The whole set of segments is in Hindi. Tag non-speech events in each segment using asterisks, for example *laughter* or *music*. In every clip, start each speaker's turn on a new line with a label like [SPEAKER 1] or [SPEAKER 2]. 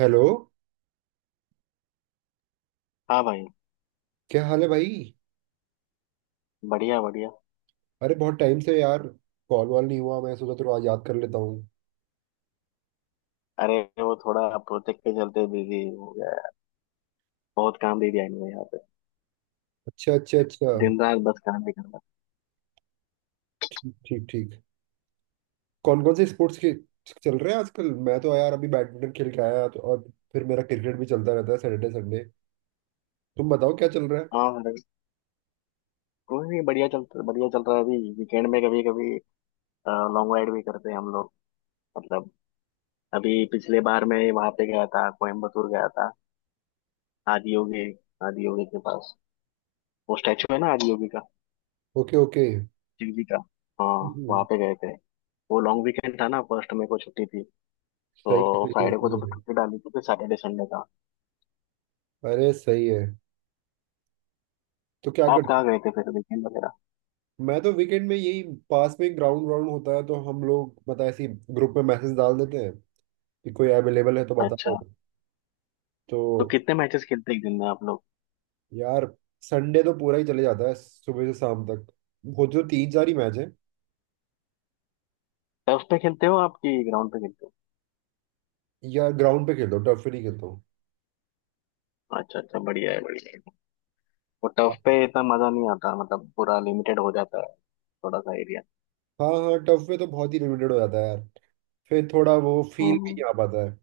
[SPEAKER 1] हेलो।
[SPEAKER 2] हाँ भाई।
[SPEAKER 1] क्या हाल है भाई?
[SPEAKER 2] बढ़िया बढ़िया।
[SPEAKER 1] अरे बहुत टाइम से यार, कॉल वॉल नहीं हुआ। मैं सोचा थोड़ा याद कर लेता हूँ।
[SPEAKER 2] अरे वो थोड़ा प्रोजेक्ट के चलते बिजी हो गया है। बहुत काम दे दिया इन्होंने यहाँ पे।
[SPEAKER 1] अच्छा अच्छा अच्छा।
[SPEAKER 2] दिन रात बस काम ही करना।
[SPEAKER 1] ठीक ठीक ठीक। कौन कौन से स्पोर्ट्स के चल रहे हैं आजकल? मैं तो यार अभी बैडमिंटन खेल के आया, तो। और फिर मेरा क्रिकेट भी चलता रहता है, सैटरडे संडे। तुम बताओ क्या चल रहा है।
[SPEAKER 2] हाँ अरे कोई नहीं, बढ़िया चल रहा है। अभी वीकेंड में कभी कभी लॉन्ग राइड भी करते हैं हम लोग। मतलब अभी पिछले बार मैं वहां पे गया था, कोयम्बतूर गया था। आदियोगी आदियोगी के पास, वो स्टैचू है ना आदियोगी का,
[SPEAKER 1] ओके ओके।
[SPEAKER 2] शिव जी का। हाँ वहाँ
[SPEAKER 1] हम्म,
[SPEAKER 2] पे गए थे। वो लॉन्ग वीकेंड था ना, फर्स्ट मेरे को छुट्टी थी।
[SPEAKER 1] सही है
[SPEAKER 2] तो
[SPEAKER 1] सही है
[SPEAKER 2] फ्राइडे को
[SPEAKER 1] सही
[SPEAKER 2] तो
[SPEAKER 1] है।
[SPEAKER 2] छुट्टी डाली थी, फिर सैटरडे संडे था।
[SPEAKER 1] अरे सही है। तो क्या
[SPEAKER 2] आप
[SPEAKER 1] कर,
[SPEAKER 2] कहाँ गए थे फिर वीकेंड वगैरह?
[SPEAKER 1] मैं तो वीकेंड में यही, पास में ग्राउंड ग्राउंड होता है, तो हम लोग, पता है, ऐसी ग्रुप में मैसेज डाल देते हैं कि कोई अवेलेबल है तो बताओ।
[SPEAKER 2] अच्छा।
[SPEAKER 1] तो
[SPEAKER 2] तो कितने मैचेस खेलते हैं एक दिन में आप लोग?
[SPEAKER 1] यार, संडे तो पूरा ही चले जाता है, सुबह से शाम तक। वो जो तीन चार ही मैच है।
[SPEAKER 2] टर्फ पे खेलते हो आपकी ग्राउंड पे खेलते हो?
[SPEAKER 1] यार, ग्राउंड पे खेलता हूँ, टर्फ पे नहीं खेलता हूँ।
[SPEAKER 2] अच्छा अच्छा, बढ़िया है बढ़िया है। वो टर्फ पे इतना मजा नहीं आता, मतलब पूरा लिमिटेड हो जाता है थोड़ा सा एरिया।
[SPEAKER 1] हाँ हाँ, टर्फ पे तो बहुत ही लिमिटेड हो जाता है यार। फिर थोड़ा वो फील भी
[SPEAKER 2] हम्म।
[SPEAKER 1] नहीं आ पाता है।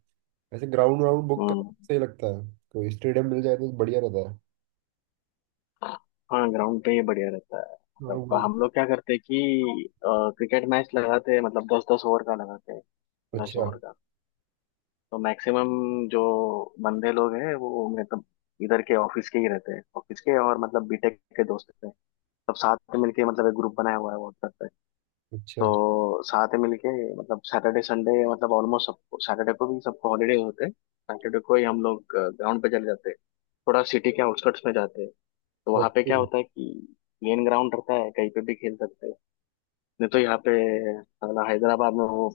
[SPEAKER 1] ऐसे ग्राउंड वाउंड बुक कर
[SPEAKER 2] हम्म।
[SPEAKER 1] सही लगता है। कोई स्टेडियम मिल जाए तो बढ़िया रहता है।
[SPEAKER 2] हाँ ग्राउंड पे ये बढ़िया रहता है।
[SPEAKER 1] हाँ
[SPEAKER 2] मतलब
[SPEAKER 1] वही।
[SPEAKER 2] हम लोग क्या करते हैं कि क्रिकेट मैच लगाते हैं, मतलब दस दस ओवर का लगाते हैं। दस
[SPEAKER 1] अच्छा
[SPEAKER 2] ओवर का तो मैक्सिमम जो बंदे लोग हैं वो, मतलब इधर के ऑफिस के ही रहते हैं, ऑफिस के और मतलब बीटेक के दोस्त हैं। सब साथ में मिलके मतलब एक ग्रुप बनाया हुआ है व्हाट्सएप।
[SPEAKER 1] अच्छा।
[SPEAKER 2] तो साथ में मिलके, मतलब सैटरडे संडे मतलब ऑलमोस्ट सबको, सैटरडे को भी सबको हॉलीडे होते हैं, सैटरडे को ही हम लोग ग्राउंड पे चले जाते हैं। थोड़ा सिटी के आउटस्कर्ट्स में जाते हैं। तो वहाँ पे
[SPEAKER 1] ओके।
[SPEAKER 2] क्या होता है कि मेन ग्राउंड रहता है, कहीं पे भी खेल सकते हैं। नहीं तो यहाँ पे, साला, हैदराबाद में वो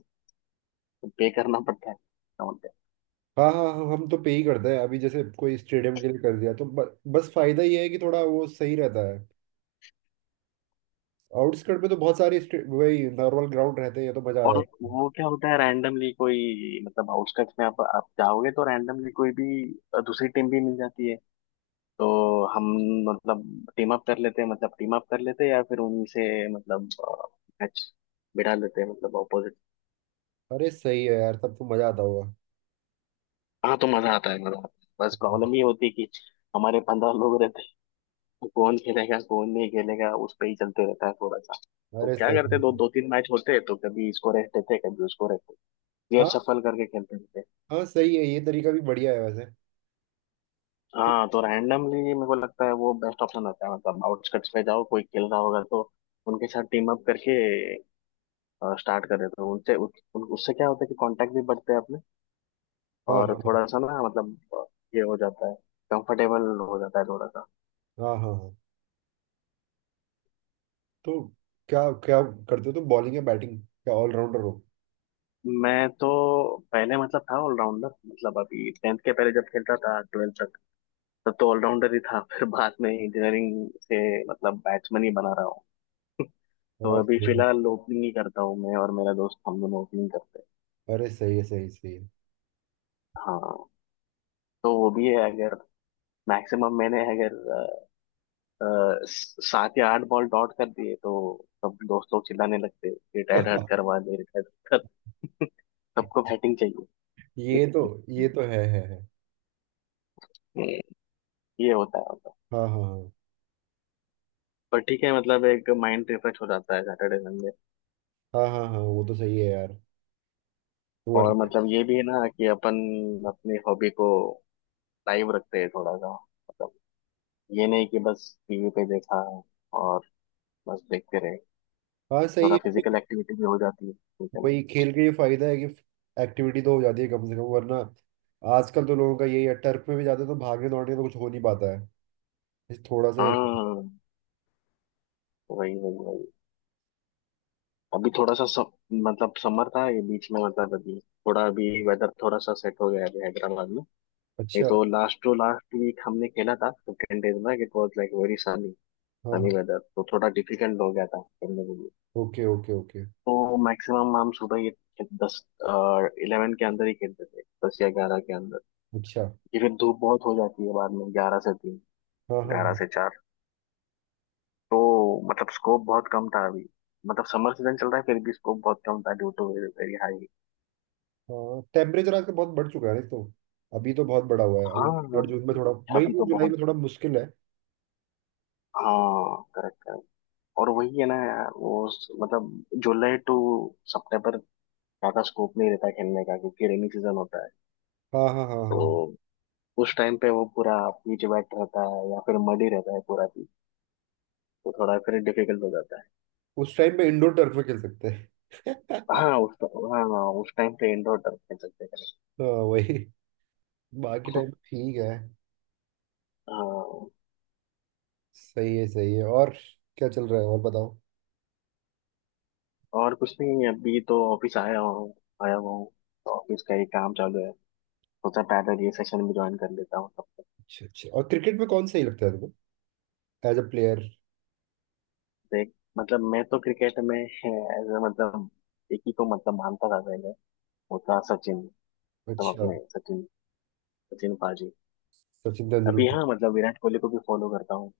[SPEAKER 2] पे करना पड़ता है ग्राउंड पे।
[SPEAKER 1] हाँ हाँ हाँ, हम तो पे ही करते हैं। अभी जैसे कोई स्टेडियम के लिए कर दिया, तो बस फायदा ये है कि थोड़ा वो सही रहता है। आउटस्कर्ट में तो बहुत सारे वही नॉर्मल ग्राउंड रहते हैं, ये तो मजा आ
[SPEAKER 2] और
[SPEAKER 1] जाता है।
[SPEAKER 2] वो क्या होता है, रैंडमली कोई, मतलब आउटस्कर्ट्स में आप जाओगे तो रैंडमली कोई भी दूसरी टीम भी मिल जाती है। तो हम, मतलब टीम अप कर लेते हैं मतलब टीम अप कर लेते हैं, या फिर उन्हीं से मतलब मैच बिठा लेते हैं, मतलब ऑपोजिट।
[SPEAKER 1] अरे सही है यार, तब तो मजा आता होगा।
[SPEAKER 2] हाँ तो मजा आता है, मजा आता है। बस प्रॉब्लम ये होती है कि हमारे 15 लोग रहते हैं। तो कौन खेलेगा कौन नहीं खेलेगा उस पे ही चलते रहता है थोड़ा सा। तो
[SPEAKER 1] अरे
[SPEAKER 2] क्या
[SPEAKER 1] सही
[SPEAKER 2] करते हैं, दो
[SPEAKER 1] है।
[SPEAKER 2] दो तीन मैच होते हैं तो कभी इसको रेस्ट देते हैं कभी उसको रेस्ट देते हैं, ये
[SPEAKER 1] हाँ
[SPEAKER 2] सफल करके खेलते रहते हैं।
[SPEAKER 1] हाँ, सही है, ये तरीका भी बढ़िया है वैसे तो।
[SPEAKER 2] हाँ तो रैंडमली मेरे को लगता है वो बेस्ट ऑप्शन होता है। मतलब आउटस्कट्स पे जाओ, कोई खेल रहा होगा तो उनके साथ टीम अप करके स्टार्ट करें, तो उससे क्या होता है कि कांटेक्ट भी बढ़ते हैं अपने।
[SPEAKER 1] हाँ
[SPEAKER 2] और
[SPEAKER 1] हाँ
[SPEAKER 2] थोड़ा सा ना, मतलब ये हो जाता है, कंफर्टेबल हो जाता है थोड़ा सा।
[SPEAKER 1] हाँ हाँ हाँ। तो क्या क्या करते हो तुम, बॉलिंग या बैटिंग, क्या ऑलराउंडर हो?
[SPEAKER 2] मैं तो पहले मतलब था ऑलराउंडर, मतलब अभी टेंथ के पहले जब खेलता था, ट्वेल्थ तक तब तो ऑलराउंडर ही था। फिर बाद में इंजीनियरिंग से मतलब बैट्समैन ही बना रहा हूँ। तो
[SPEAKER 1] और
[SPEAKER 2] अभी
[SPEAKER 1] सही है।
[SPEAKER 2] फिलहाल ओपनिंग ही करता हूँ मैं और मेरा दोस्त, हम दोनों ओपनिंग करते हैं।
[SPEAKER 1] अरे सही है, सही सही है।
[SPEAKER 2] हाँ तो वो भी है, अगर मैक्सिमम मैंने अगर अ, सात या आठ बॉल डॉट कर दिए तो सब दोस्त लोग चिल्लाने लगते, रिटायर्ड हट करवा
[SPEAKER 1] *laughs*
[SPEAKER 2] दे, रिटायर्ड हट कर। *laughs* सबको बैटिंग चाहिए।
[SPEAKER 1] ये तो,
[SPEAKER 2] *laughs*
[SPEAKER 1] ये तो है है।
[SPEAKER 2] हम्म, ये होता है मतलब।
[SPEAKER 1] हाँ हाँ
[SPEAKER 2] पर ठीक है, मतलब एक माइंड रिफ्रेश हो जाता है सैटरडे संडे।
[SPEAKER 1] हाँ हाँ हाँ हाँ, वो तो सही है यार।
[SPEAKER 2] और
[SPEAKER 1] वरना,
[SPEAKER 2] मतलब ये भी है ना कि अपन अपनी हॉबी को लाइव रखते हैं थोड़ा सा, मतलब ये नहीं कि बस टीवी पे देखा और बस देखते रहे।
[SPEAKER 1] हाँ सही
[SPEAKER 2] थोड़ा
[SPEAKER 1] है। अरे,
[SPEAKER 2] फिजिकल एक्टिविटी भी हो जाती है, ठीक है।
[SPEAKER 1] वही खेल के ये फायदा है कि एक्टिविटी तो हो जाती है कम से कम। वरना आजकल तो लोगों का यही है, टर्फ पे भी जाते हैं तो भागने दौड़ने का तो कुछ हो नहीं पाता है, बस थोड़ा सा ही।
[SPEAKER 2] हाँ वही वही वही। अभी थोड़ा सा मतलब समर था ये बीच में, मतलब अभी थोड़ा, अभी वेदर थोड़ा सा सेट हो गया है अभी हैदराबाद में। नहीं
[SPEAKER 1] अच्छा।
[SPEAKER 2] तो लास्ट टू लास्ट वीक हमने खेला था, फिफ्टीन डेज में it was like very sunny.
[SPEAKER 1] हाँ
[SPEAKER 2] सनी
[SPEAKER 1] हाँ।
[SPEAKER 2] वेदर तो थोड़ा डिफिकल्ट हो गया था खेलने के लिए।
[SPEAKER 1] Okay okay okay.
[SPEAKER 2] तो मैक्सिमम हम सुबह ये दस इलेवन के अंदर ही खेलते थे, दस या ग्यारह के अंदर।
[SPEAKER 1] अच्छा।
[SPEAKER 2] ये फिर धूप बहुत हो जाती है बाद में, ग्यारह से तीन,
[SPEAKER 1] हाँ
[SPEAKER 2] ग्यारह
[SPEAKER 1] हाँ
[SPEAKER 2] से चार। तो मतलब स्कोप बहुत कम था अभी, मतलब समर सीजन चल रहा है फिर भी स्कोप बहुत कम था ड्यू टू वेरी हाई।
[SPEAKER 1] हाँ, टेम्परेचर आजकल बहुत बढ़ चुका है ना तो। अभी तो बहुत बड़ा हुआ है अभी।
[SPEAKER 2] हाँ
[SPEAKER 1] और जून में थोड़ा, मई
[SPEAKER 2] अभी तो
[SPEAKER 1] जून जुलाई
[SPEAKER 2] बहुत।
[SPEAKER 1] में थोड़ा मुश्किल है।
[SPEAKER 2] हाँ करेक्ट करेक्ट। और वही है ना यार वो मतलब जुलाई टू सितंबर ज्यादा स्कोप नहीं रहता खेलने का, क्योंकि रेनी सीजन होता है।
[SPEAKER 1] हाँ हाँ हाँ
[SPEAKER 2] तो
[SPEAKER 1] हाँ।
[SPEAKER 2] उस टाइम पे वो पूरा पीच वेट रहता है या फिर मडी रहता है पूरा पीच, तो थोड़ा फिर डिफिकल्ट हो जाता है।
[SPEAKER 1] उस टाइम पे इंडोर टर्फ में खेल सकते हैं। *laughs*
[SPEAKER 2] उस टाइम पे इंडोर टर्फ खेल सकते हैं। *laughs*
[SPEAKER 1] हाँ वही, बाकी टाइम
[SPEAKER 2] correct।
[SPEAKER 1] ठीक है।
[SPEAKER 2] हाँ
[SPEAKER 1] सही है सही है। और क्या चल रहा है, और बताओ?
[SPEAKER 2] और कुछ नहीं, अभी तो ऑफिस आया हूँ आया हुआ हूँ, तो ऑफिस का ही काम चालू है। सोचा पैदल ये सेशन भी ज्वाइन कर लेता हूँ।
[SPEAKER 1] अच्छा अच्छा। और क्रिकेट में कौन सही लगता है तुम्हें, एज अ प्लेयर?
[SPEAKER 2] देख, मतलब मैं तो क्रिकेट में एज, मतलब एक ही को मतलब मानता था पहले। वो था सचिन, सब
[SPEAKER 1] अच्छा।
[SPEAKER 2] अपने सचिन, सचिन पाजी।
[SPEAKER 1] सचिन
[SPEAKER 2] अभी
[SPEAKER 1] तेंदुलकर।
[SPEAKER 2] हाँ, मतलब विराट कोहली को भी फॉलो करता हूँ।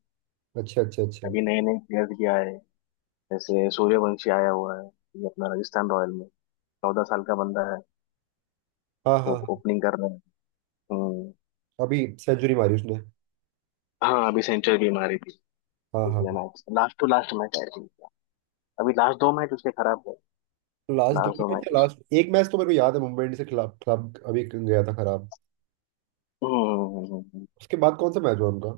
[SPEAKER 1] अच्छा अच्छा अच्छा।
[SPEAKER 2] अभी नए नए प्लेयर्स भी आए हैं। जैसे सूर्यवंशी आया हुआ है, ये अपना राजस्थान रॉयल में। 14 साल का बंदा है,
[SPEAKER 1] हाँ
[SPEAKER 2] वो
[SPEAKER 1] हाँ,
[SPEAKER 2] ओपनिंग कर रहा है। हम्म।
[SPEAKER 1] अभी सेंचुरी मारी उसने।
[SPEAKER 2] हाँ अभी सेंचुरी भी मारी थी,
[SPEAKER 1] हाँ
[SPEAKER 2] पिछले
[SPEAKER 1] हाँ।
[SPEAKER 2] Match, last to last match आई थी। अभी लास्ट दो मैच उसके खराब गए,
[SPEAKER 1] लास्ट दो
[SPEAKER 2] लास्ट दो
[SPEAKER 1] मैच या
[SPEAKER 2] मैच।
[SPEAKER 1] लास्ट एक मैच तो मेरे को याद है, मुंबई इंडियंस के खिलाफ खिलाफ अभी गया था खराब।
[SPEAKER 2] हम्म हम्म, हम्म, हम्म, हम्म।
[SPEAKER 1] उसके बाद कौन सा मैच हुआ उनका?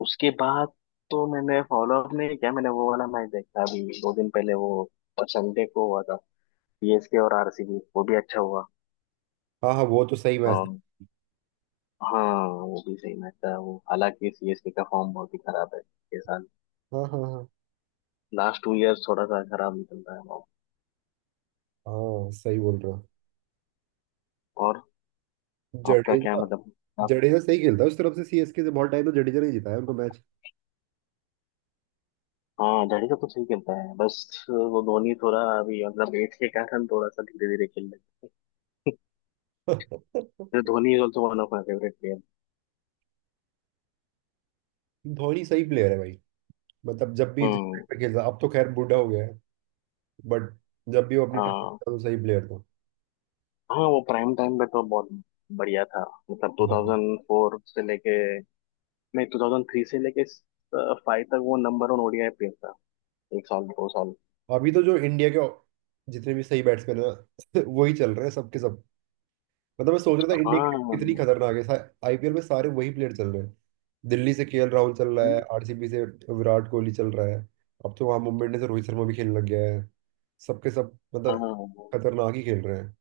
[SPEAKER 2] उसके बाद तो मैंने फॉलो अप नहीं किया। मैंने वो वाला मैच देखा अभी दो दिन पहले, वो संडे को हुआ था, सीएसके और आरसीबी, वो भी अच्छा हुआ।
[SPEAKER 1] हाँ हाँ, वो तो सही मैच था।
[SPEAKER 2] अम, हाँ वो भी सही मैच था वो, हालांकि सीएसके का फॉर्म बहुत ही खराब है ये साल।
[SPEAKER 1] हाँ हाँ हाँ,
[SPEAKER 2] लास्ट टू इयर्स थोड़ा सा खराब निकल रहा है form।
[SPEAKER 1] हाँ सही बोल रहा।
[SPEAKER 2] और आपका क्या
[SPEAKER 1] जडेजा,
[SPEAKER 2] मतलब, आप?
[SPEAKER 1] जडेजा सही खेलता है उस तरफ से। सीएसके से बहुत टाइम तो जडेजा नहीं जीता है उनको मैच।
[SPEAKER 2] हाँ जडेजा तो सही खेलता है, बस वो धोनी थोड़ा अभी, मतलब एज के कारण थोड़ा सा धीरे धीरे खेल रहे हैं। *laughs* तो
[SPEAKER 1] *laughs*
[SPEAKER 2] Dhoni is also one of my favourite player.
[SPEAKER 1] Dhoni सही प्लेयर है भाई। मतलब जब भी जिस टाइम
[SPEAKER 2] हम्म।
[SPEAKER 1] पे खेलता, अब तो खैर बूढ़ा हो गया है। बट जब भी वो अपने टाइम पे
[SPEAKER 2] हाँ
[SPEAKER 1] था तो सही प्लेयर था।
[SPEAKER 2] हाँ, वो प्राइम टाइम पे तो बहुत बढ़िया था। मतलब
[SPEAKER 1] हाँ।
[SPEAKER 2] 2004 से लेके, नहीं 2003 से लेके फाइव तक वो नंबर वन ओडीआई प्लेयर था, एक साल दो साल।
[SPEAKER 1] अभी तो जो इंडिया के जितने भी सही बैट्समैन है *laughs* वही चल रहे हैं सबके सब। मतलब मैं सोच रहा था इंडिया की टीम कितनी
[SPEAKER 2] हाँ।
[SPEAKER 1] खतरनाक है। आईपीएल में सारे वही प्लेयर चल रहे हैं। दिल्ली से केएल राहुल चल रहा है,
[SPEAKER 2] टीम-
[SPEAKER 1] आरसीबी से विराट कोहली चल रहा है, अब तो वहां मुंबई इंडियंस से रोहित शर्मा भी खेलने लग गया है। सबके सब मतलब
[SPEAKER 2] हाँ
[SPEAKER 1] खतरनाक ही खेल रहे हैं।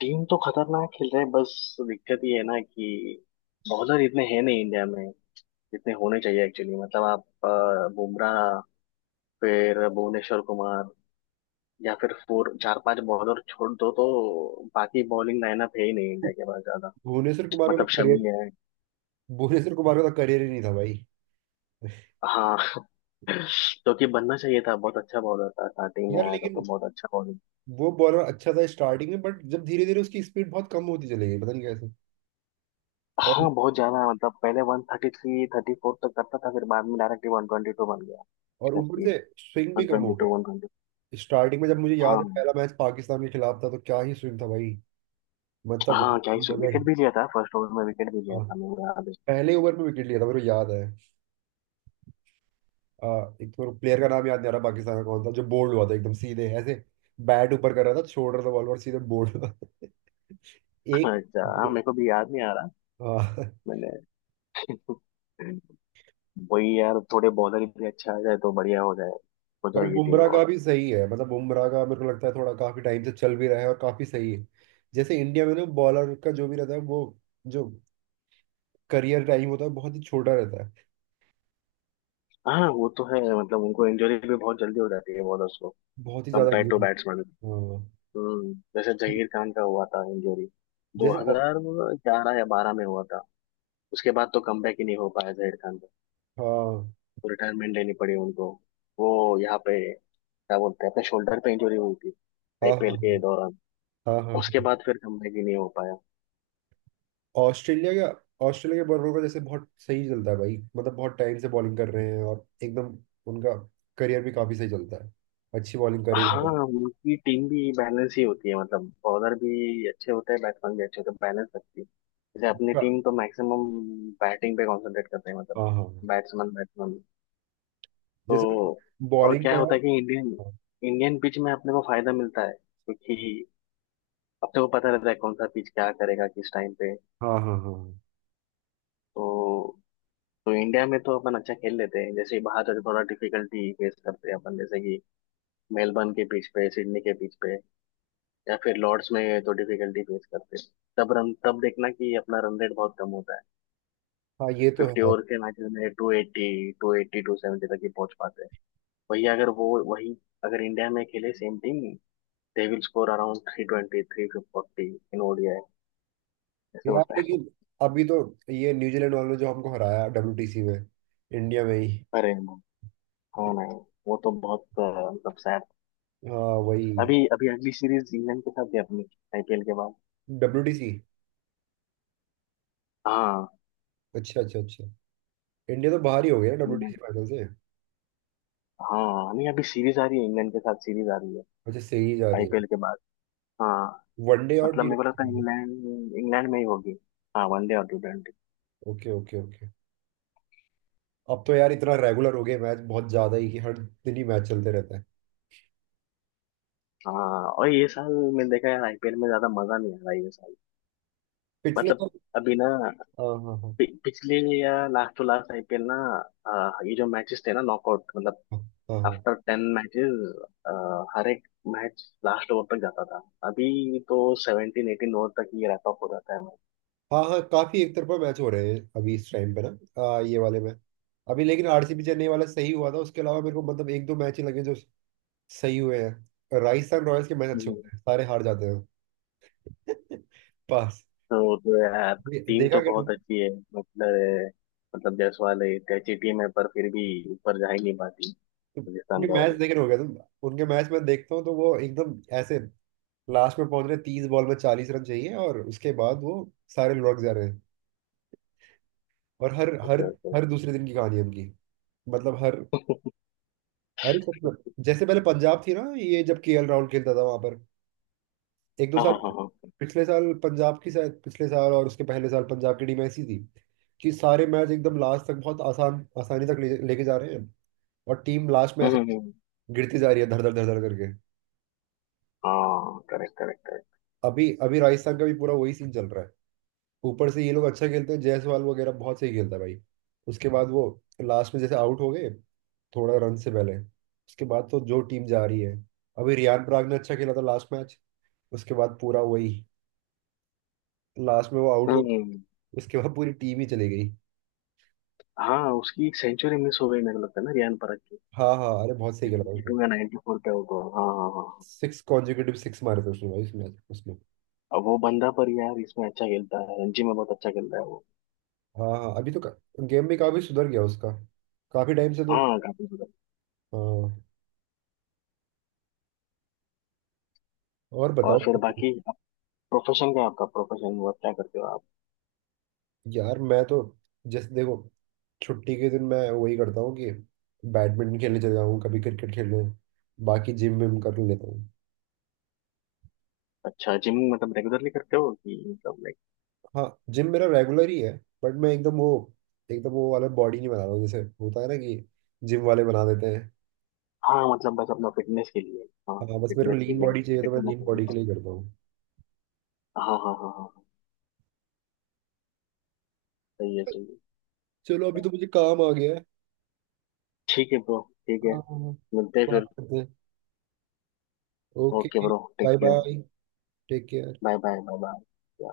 [SPEAKER 2] टीम तो खतरनाक खेल रहे है, बस दिक्कत ये है ना कि बॉलर इतने हैं नहीं इंडिया में जितने होने चाहिए एक्चुअली। मतलब आप बुमराह, फिर भुवनेश्वर कुमार, या फिर फोर चार पांच बॉलर छोड़ दो तो बाकी बॉलिंग लाइनअप है ही नहीं इंडिया के पास ज्यादा।
[SPEAKER 1] भुवनेश्वर कुमार का
[SPEAKER 2] मतलब
[SPEAKER 1] तो करियर
[SPEAKER 2] शमी है।
[SPEAKER 1] भुवनेश्वर कुमार का तो करियर ही नहीं था भाई।
[SPEAKER 2] हाँ जो कि बनना चाहिए था, बहुत अच्छा बॉलर था, स्टार्टिंग में
[SPEAKER 1] यार
[SPEAKER 2] आया था तो
[SPEAKER 1] लेकिन
[SPEAKER 2] बहुत अच्छा बॉलिंग।
[SPEAKER 1] वो बॉलर अच्छा था स्टार्टिंग में, बट जब धीरे धीरे उसकी स्पीड बहुत कम होती चली गई, पता नहीं कैसे। और
[SPEAKER 2] हाँ बहुत ज्यादा, मतलब पहले one thirty three thirty four तक करता था, फिर बाद में डायरेक्टली वन ट्वेंटी टू बन गया
[SPEAKER 1] और
[SPEAKER 2] उसका
[SPEAKER 1] ऊपर
[SPEAKER 2] स्पीड,
[SPEAKER 1] से स्विंग भी
[SPEAKER 2] वन
[SPEAKER 1] कम
[SPEAKER 2] ट्वेंटी
[SPEAKER 1] हो
[SPEAKER 2] टू वन
[SPEAKER 1] गया।
[SPEAKER 2] ट्वेंटी।
[SPEAKER 1] स्टार्टिंग में जब मुझे याद है,
[SPEAKER 2] हाँ
[SPEAKER 1] पहला मैच पाकिस्तान के खिलाफ था तो क्या ही स्विंग था भाई। मतलब
[SPEAKER 2] हाँ क्या,
[SPEAKER 1] मजा ही,
[SPEAKER 2] विकेट भी लिया था फर्स्ट ओवर में, विकेट भी लिया
[SPEAKER 1] हाँ
[SPEAKER 2] था मेरे याद है।
[SPEAKER 1] पहले ओवर में विकेट लिया था मेरे को याद है। आ, एक तो प्लेयर का नाम याद नहीं आ रहा पाकिस्तान का, कौन था जो बोल्ड हुआ था एकदम सीधे ऐसे। बैट ऊपर कर रहा था, छोड़ रहा था बॉल, और सीधे बोल्ड हुआ था। *laughs* एक
[SPEAKER 2] अच्छा हाँ,
[SPEAKER 1] दो-
[SPEAKER 2] मेरे को भी याद नहीं आ रहा।
[SPEAKER 1] हाँ,
[SPEAKER 2] मैंने *laughs* वही यार, थोड़े बॉलर भी अच्छे आ जाए तो बढ़िया हो जाए, हो
[SPEAKER 1] बट
[SPEAKER 2] जाए ये टीम
[SPEAKER 1] बुमराह का
[SPEAKER 2] और।
[SPEAKER 1] भी सही है, मतलब बुमराह का मेरे को लगता है थोड़ा काफी टाइम से चल भी रहा है और काफी सही है। जैसे इंडिया में ना बॉलर का जो भी रहता है वो जो करियर टाइम होता है बहुत ही छोटा रहता है,
[SPEAKER 2] हाँ वो तो है, मतलब उनको इंजरी भी बहुत जल्दी हो जाती है बॉलर्स को,
[SPEAKER 1] बहुत ही ज्यादा।
[SPEAKER 2] Compare to batsman.
[SPEAKER 1] हाँ।
[SPEAKER 2] जैसे जहीर खान का हुआ था इंजरी,
[SPEAKER 1] जैसे,
[SPEAKER 2] 2011 या 12 में हुआ था। उसके बाद तो कमबैक ही नहीं हो पाया जहीर खान का,
[SPEAKER 1] हाँ
[SPEAKER 2] तो रिटायरमेंट लेनी पड़ी उनको। वो यहाँ पे क्या बोलते हैं, अपने शोल्डर पे इंजरी हुई थी
[SPEAKER 1] हाँ हाँ
[SPEAKER 2] आईपीएल के
[SPEAKER 1] हाँ
[SPEAKER 2] दौरान,
[SPEAKER 1] हाँ हाँ हाँ
[SPEAKER 2] उसके
[SPEAKER 1] हाँ।
[SPEAKER 2] बाद फिर कमबैक ही नहीं हो पाया।
[SPEAKER 1] ऑस्ट्रेलिया का, ऑस्ट्रेलिया के बॉलरों का जैसे बहुत सही चलता है भाई। मतलब बहुत टाइम से बॉलिंग कर रहे हैं और एकदम, उनका करियर भी काफी सही चलता है, अच्छी बॉलिंग करी
[SPEAKER 2] हाँ
[SPEAKER 1] जाते
[SPEAKER 2] उनकी टीम भी बैलेंस ही होती है, मतलब बॉलर भी अच्छे होते हैं, बैट्समैन भी अच्छे होते हैं, बैलेंस रखती है। जैसे अपनी
[SPEAKER 1] हैं।
[SPEAKER 2] टीम तो मैक्सिमम बैटिंग पे कॉन्सेंट्रेट करते हैं, मतलब
[SPEAKER 1] हाँ हाँ हाँ।
[SPEAKER 2] Batsman batsman.
[SPEAKER 1] जैसे
[SPEAKER 2] तो और
[SPEAKER 1] बॉलिंग का
[SPEAKER 2] क्या
[SPEAKER 1] है।
[SPEAKER 2] होता है
[SPEAKER 1] हाँ
[SPEAKER 2] कि इंडियन इंडियन पिच में अपने को फायदा मिलता है, क्योंकि अपने को पता रहता है कौन सा पिच क्या करेगा किस टाइम पे।
[SPEAKER 1] हाँ हाँ हाँ
[SPEAKER 2] तो तो इंडिया में तो अपन अच्छा खेल लेते हैं, जैसे बाहर जाते थोड़ा डिफिकल्टी फेस करते हैं अपन, जैसे कि मेलबर्न के पिच पे, सिडनी के पिच पे, या फिर लॉर्ड्स में तो डिफिकल्टी फेस करते हैं। तब रन, तब देखना कि अपना रन रेट बहुत कम होता है।
[SPEAKER 1] हाँ, ये तो
[SPEAKER 2] फिफ्टी
[SPEAKER 1] है।
[SPEAKER 2] ओवर के मैचेस में टू एट्टी टू सेवेंटी तक ही पहुंच पाते हैं। वही अगर इंडिया में खेले same team, they will score around 320 340 in ODI, ऐसे
[SPEAKER 1] यार
[SPEAKER 2] होता है।
[SPEAKER 1] लेकिन अभी तो ये न्यूजीलैंड वालों ने जो हमको हराया डब्ल्यूटीसी में, इंडिया में ही।
[SPEAKER 2] अरे no, हाँ नहीं, वो तो बहुत मतलब sad।
[SPEAKER 1] हाँ वही।
[SPEAKER 2] अभी अभी अगली सीरीज इंग्लैंड के साथ है अपनी, आईपीएल के बाद।
[SPEAKER 1] डब्ल्यूटीसी।
[SPEAKER 2] हाँ।
[SPEAKER 1] अच्छा अच्छा अच्छा। इंडिया तो बाहर ही हो गया
[SPEAKER 2] हम्म,
[SPEAKER 1] डब्ल्यूटीसी फाइनल से।
[SPEAKER 2] हाँ नहीं अभी सीरीज आ रही है, इंग्लैंड के साथ सीरीज आ रही है
[SPEAKER 1] अच्छा, सही जा रही है।
[SPEAKER 2] आईपीएल के बाद। हाँ
[SPEAKER 1] वनडे और
[SPEAKER 2] मतलब
[SPEAKER 1] टी
[SPEAKER 2] मेरे को लगता है
[SPEAKER 1] ट्वेंटी।
[SPEAKER 2] इंग्लैंड इंग्लैंड में ही होगी। हाँ वनडे और T twenty.
[SPEAKER 1] Okay okay okay. अब तो यार इतना रेगुलर हो गया मैच, बहुत ज्यादा ही, कि हर दिन ही मैच चलते रहते हैं।
[SPEAKER 2] हाँ और ये साल मैंने देखा है आईपीएल में ज्यादा मजा नहीं आ रहा है ये साल।
[SPEAKER 1] पिछले
[SPEAKER 2] मतलब
[SPEAKER 1] तो,
[SPEAKER 2] अभी ना
[SPEAKER 1] हाँ हाँ हाँ
[SPEAKER 2] पिछले या लास्ट टू लास्ट आईपीएल ना, ये जो मैचेस थे ना नॉकआउट, मतलब
[SPEAKER 1] हाँ हाँ हाँ
[SPEAKER 2] आफ्टर टेन मैचेस हर एक मैच लास्ट ओवर तक जाता था। अभी तो सेवनटीन एटीन ओवर तक ये रैप अप हो जाता है मैच।
[SPEAKER 1] हाँ हाँ, काफी एक तरफा मैच हो रहे हैं अभी इस टाइम पे ना, ये वाले में। अभी लेकिन आरसीबी चेन्नई वाला सही हुआ था, उसके अलावा मेरे को मतलब एक दो मैच ही लगे जो सही हुए हैं। राजस्थान रॉयल्स के मैच अच्छे
[SPEAKER 2] हम्म।
[SPEAKER 1] होते हैं, सारे हार जाते हैं। *laughs* पास,
[SPEAKER 2] तो यार
[SPEAKER 1] ये
[SPEAKER 2] टीम
[SPEAKER 1] देखा
[SPEAKER 2] तो
[SPEAKER 1] क्या
[SPEAKER 2] बहुत
[SPEAKER 1] तुम?
[SPEAKER 2] अच्छी है, मतलब जायसवाल है, एक अच्छी टीम है पर फिर भी ऊपर जा ही नहीं पाती,
[SPEAKER 1] तुम-
[SPEAKER 2] राजस्थान
[SPEAKER 1] उनके मैच
[SPEAKER 2] रॉयल।
[SPEAKER 1] देखे हो गया तुम? उनके मैच में देखता हूँ तो वो एकदम ऐसे लास्ट में पहुंच रहे, 30 बॉल में 40 रन चाहिए, और उसके बाद वो सारे लुढ़क जा रहे हैं। और हर हर
[SPEAKER 2] ओके ओके।
[SPEAKER 1] हर दूसरे दिन की कहानी है उनकी, मतलब हर,
[SPEAKER 2] *laughs*
[SPEAKER 1] अरे सच में, जैसे पहले पंजाब थी ना, ये जब केएल राहुल खेलता था वहां पर, एक दो
[SPEAKER 2] हाँ
[SPEAKER 1] साल,
[SPEAKER 2] हाँ हाँ हाँ।
[SPEAKER 1] पिछले साल पंजाब की शायद, पिछले साल और उसके पहले साल पंजाब की टीम ऐसी थी कि सारे मैच एकदम लास्ट तक बहुत आसान आसानी तक लेके जा रहे हैं, और टीम लास्ट में
[SPEAKER 2] हम्म
[SPEAKER 1] ऐसे
[SPEAKER 2] हम्म, हम्म।
[SPEAKER 1] गिरती जा रही है धड़ धड़ धड़ धड़ करके।
[SPEAKER 2] हाँ करेक्ट करेक्ट करेक्ट।
[SPEAKER 1] अभी अभी राजस्थान का भी पूरा वही सीन चल रहा है। ऊपर से ये लोग अच्छा खेलते हैं, जायसवाल वगैरह बहुत सही खेलता है भाई। उसके बाद वो लास्ट में जैसे आउट हो गए थोड़ा रन से पहले, उसके बाद तो जो टीम जा रही है। अभी रियान पराग ने अच्छा खेला था लास्ट मैच, उसके बाद पूरा वही लास्ट में वो आउट
[SPEAKER 2] हम्म
[SPEAKER 1] हो,
[SPEAKER 2] हम्म।
[SPEAKER 1] उसके बाद पूरी टीम ही चली गई।
[SPEAKER 2] हाँ उसकी एक सेंचुरी मिस हो गई मेरे को लगता है ना, रियान परत की,
[SPEAKER 1] हाँ हाँ, अरे बहुत सही खेला था
[SPEAKER 2] 92 या
[SPEAKER 1] उसने।
[SPEAKER 2] 94 पे हो तो, हाँ हाँ हाँ।
[SPEAKER 1] सिक्स कॉन्जिक्यूटिव सिक्स मारे थे उसने भाई इस मैच उसमें।
[SPEAKER 2] अब वो बंदा पर यार इसमें अच्छा खेलता है, रणजी में बहुत अच्छा खेलता है वो।
[SPEAKER 1] हाँ हाँ, अभी तो गेम में काफी सुधर गया उसका, काफी टाइम से तो।
[SPEAKER 2] हाँ काफी ज्यादा।
[SPEAKER 1] हाँ और बताओ।
[SPEAKER 2] और फिर बाकी आप प्रोफेशन क्या है आपका, प्रोफेशन वो क्या करते हो आप?
[SPEAKER 1] यार मैं तो जैसे देखो, छुट्टी के दिन मैं वही करता हूँ कि बैडमिंटन खेलने चले जाऊँ, कभी क्रिकेट खेलने, बाकी जिम विम कर लेता हूँ।
[SPEAKER 2] अच्छा जिम मतलब रेगुलरली करते हो कि मतलब लाइक?
[SPEAKER 1] हाँ, जिम मेरा रेगुलर ही है, बट मैं एकदम वो वाला बॉडी नहीं बना रहा हूँ, जैसे होता है ना कि जिम वाले बना देते हैं।
[SPEAKER 2] हाँ मतलब बस अपना फिटनेस के लिए। हाँ
[SPEAKER 1] हाँ, बस मेरे को
[SPEAKER 2] फिटनेस के
[SPEAKER 1] लीन
[SPEAKER 2] लिए,
[SPEAKER 1] बॉडी चाहिए, तो
[SPEAKER 2] फिट
[SPEAKER 1] मैं
[SPEAKER 2] होना
[SPEAKER 1] लीन
[SPEAKER 2] चाहिए।
[SPEAKER 1] बॉडी के लिए करता हूँ।
[SPEAKER 2] हाँ हाँ हाँ हाँ हाँ, सही है सही है।
[SPEAKER 1] चलो अभी तो मुझे काम आ गया है।
[SPEAKER 2] ठीक है ब्रो, ठीक है।
[SPEAKER 1] हाँ हाँ हाँ,
[SPEAKER 2] मिलते हैं फिर।
[SPEAKER 1] बात करते हैं। Okay.
[SPEAKER 2] Okay bro, take
[SPEAKER 1] bye
[SPEAKER 2] care.
[SPEAKER 1] Bye. Take care.
[SPEAKER 2] Bye bye, bye bye.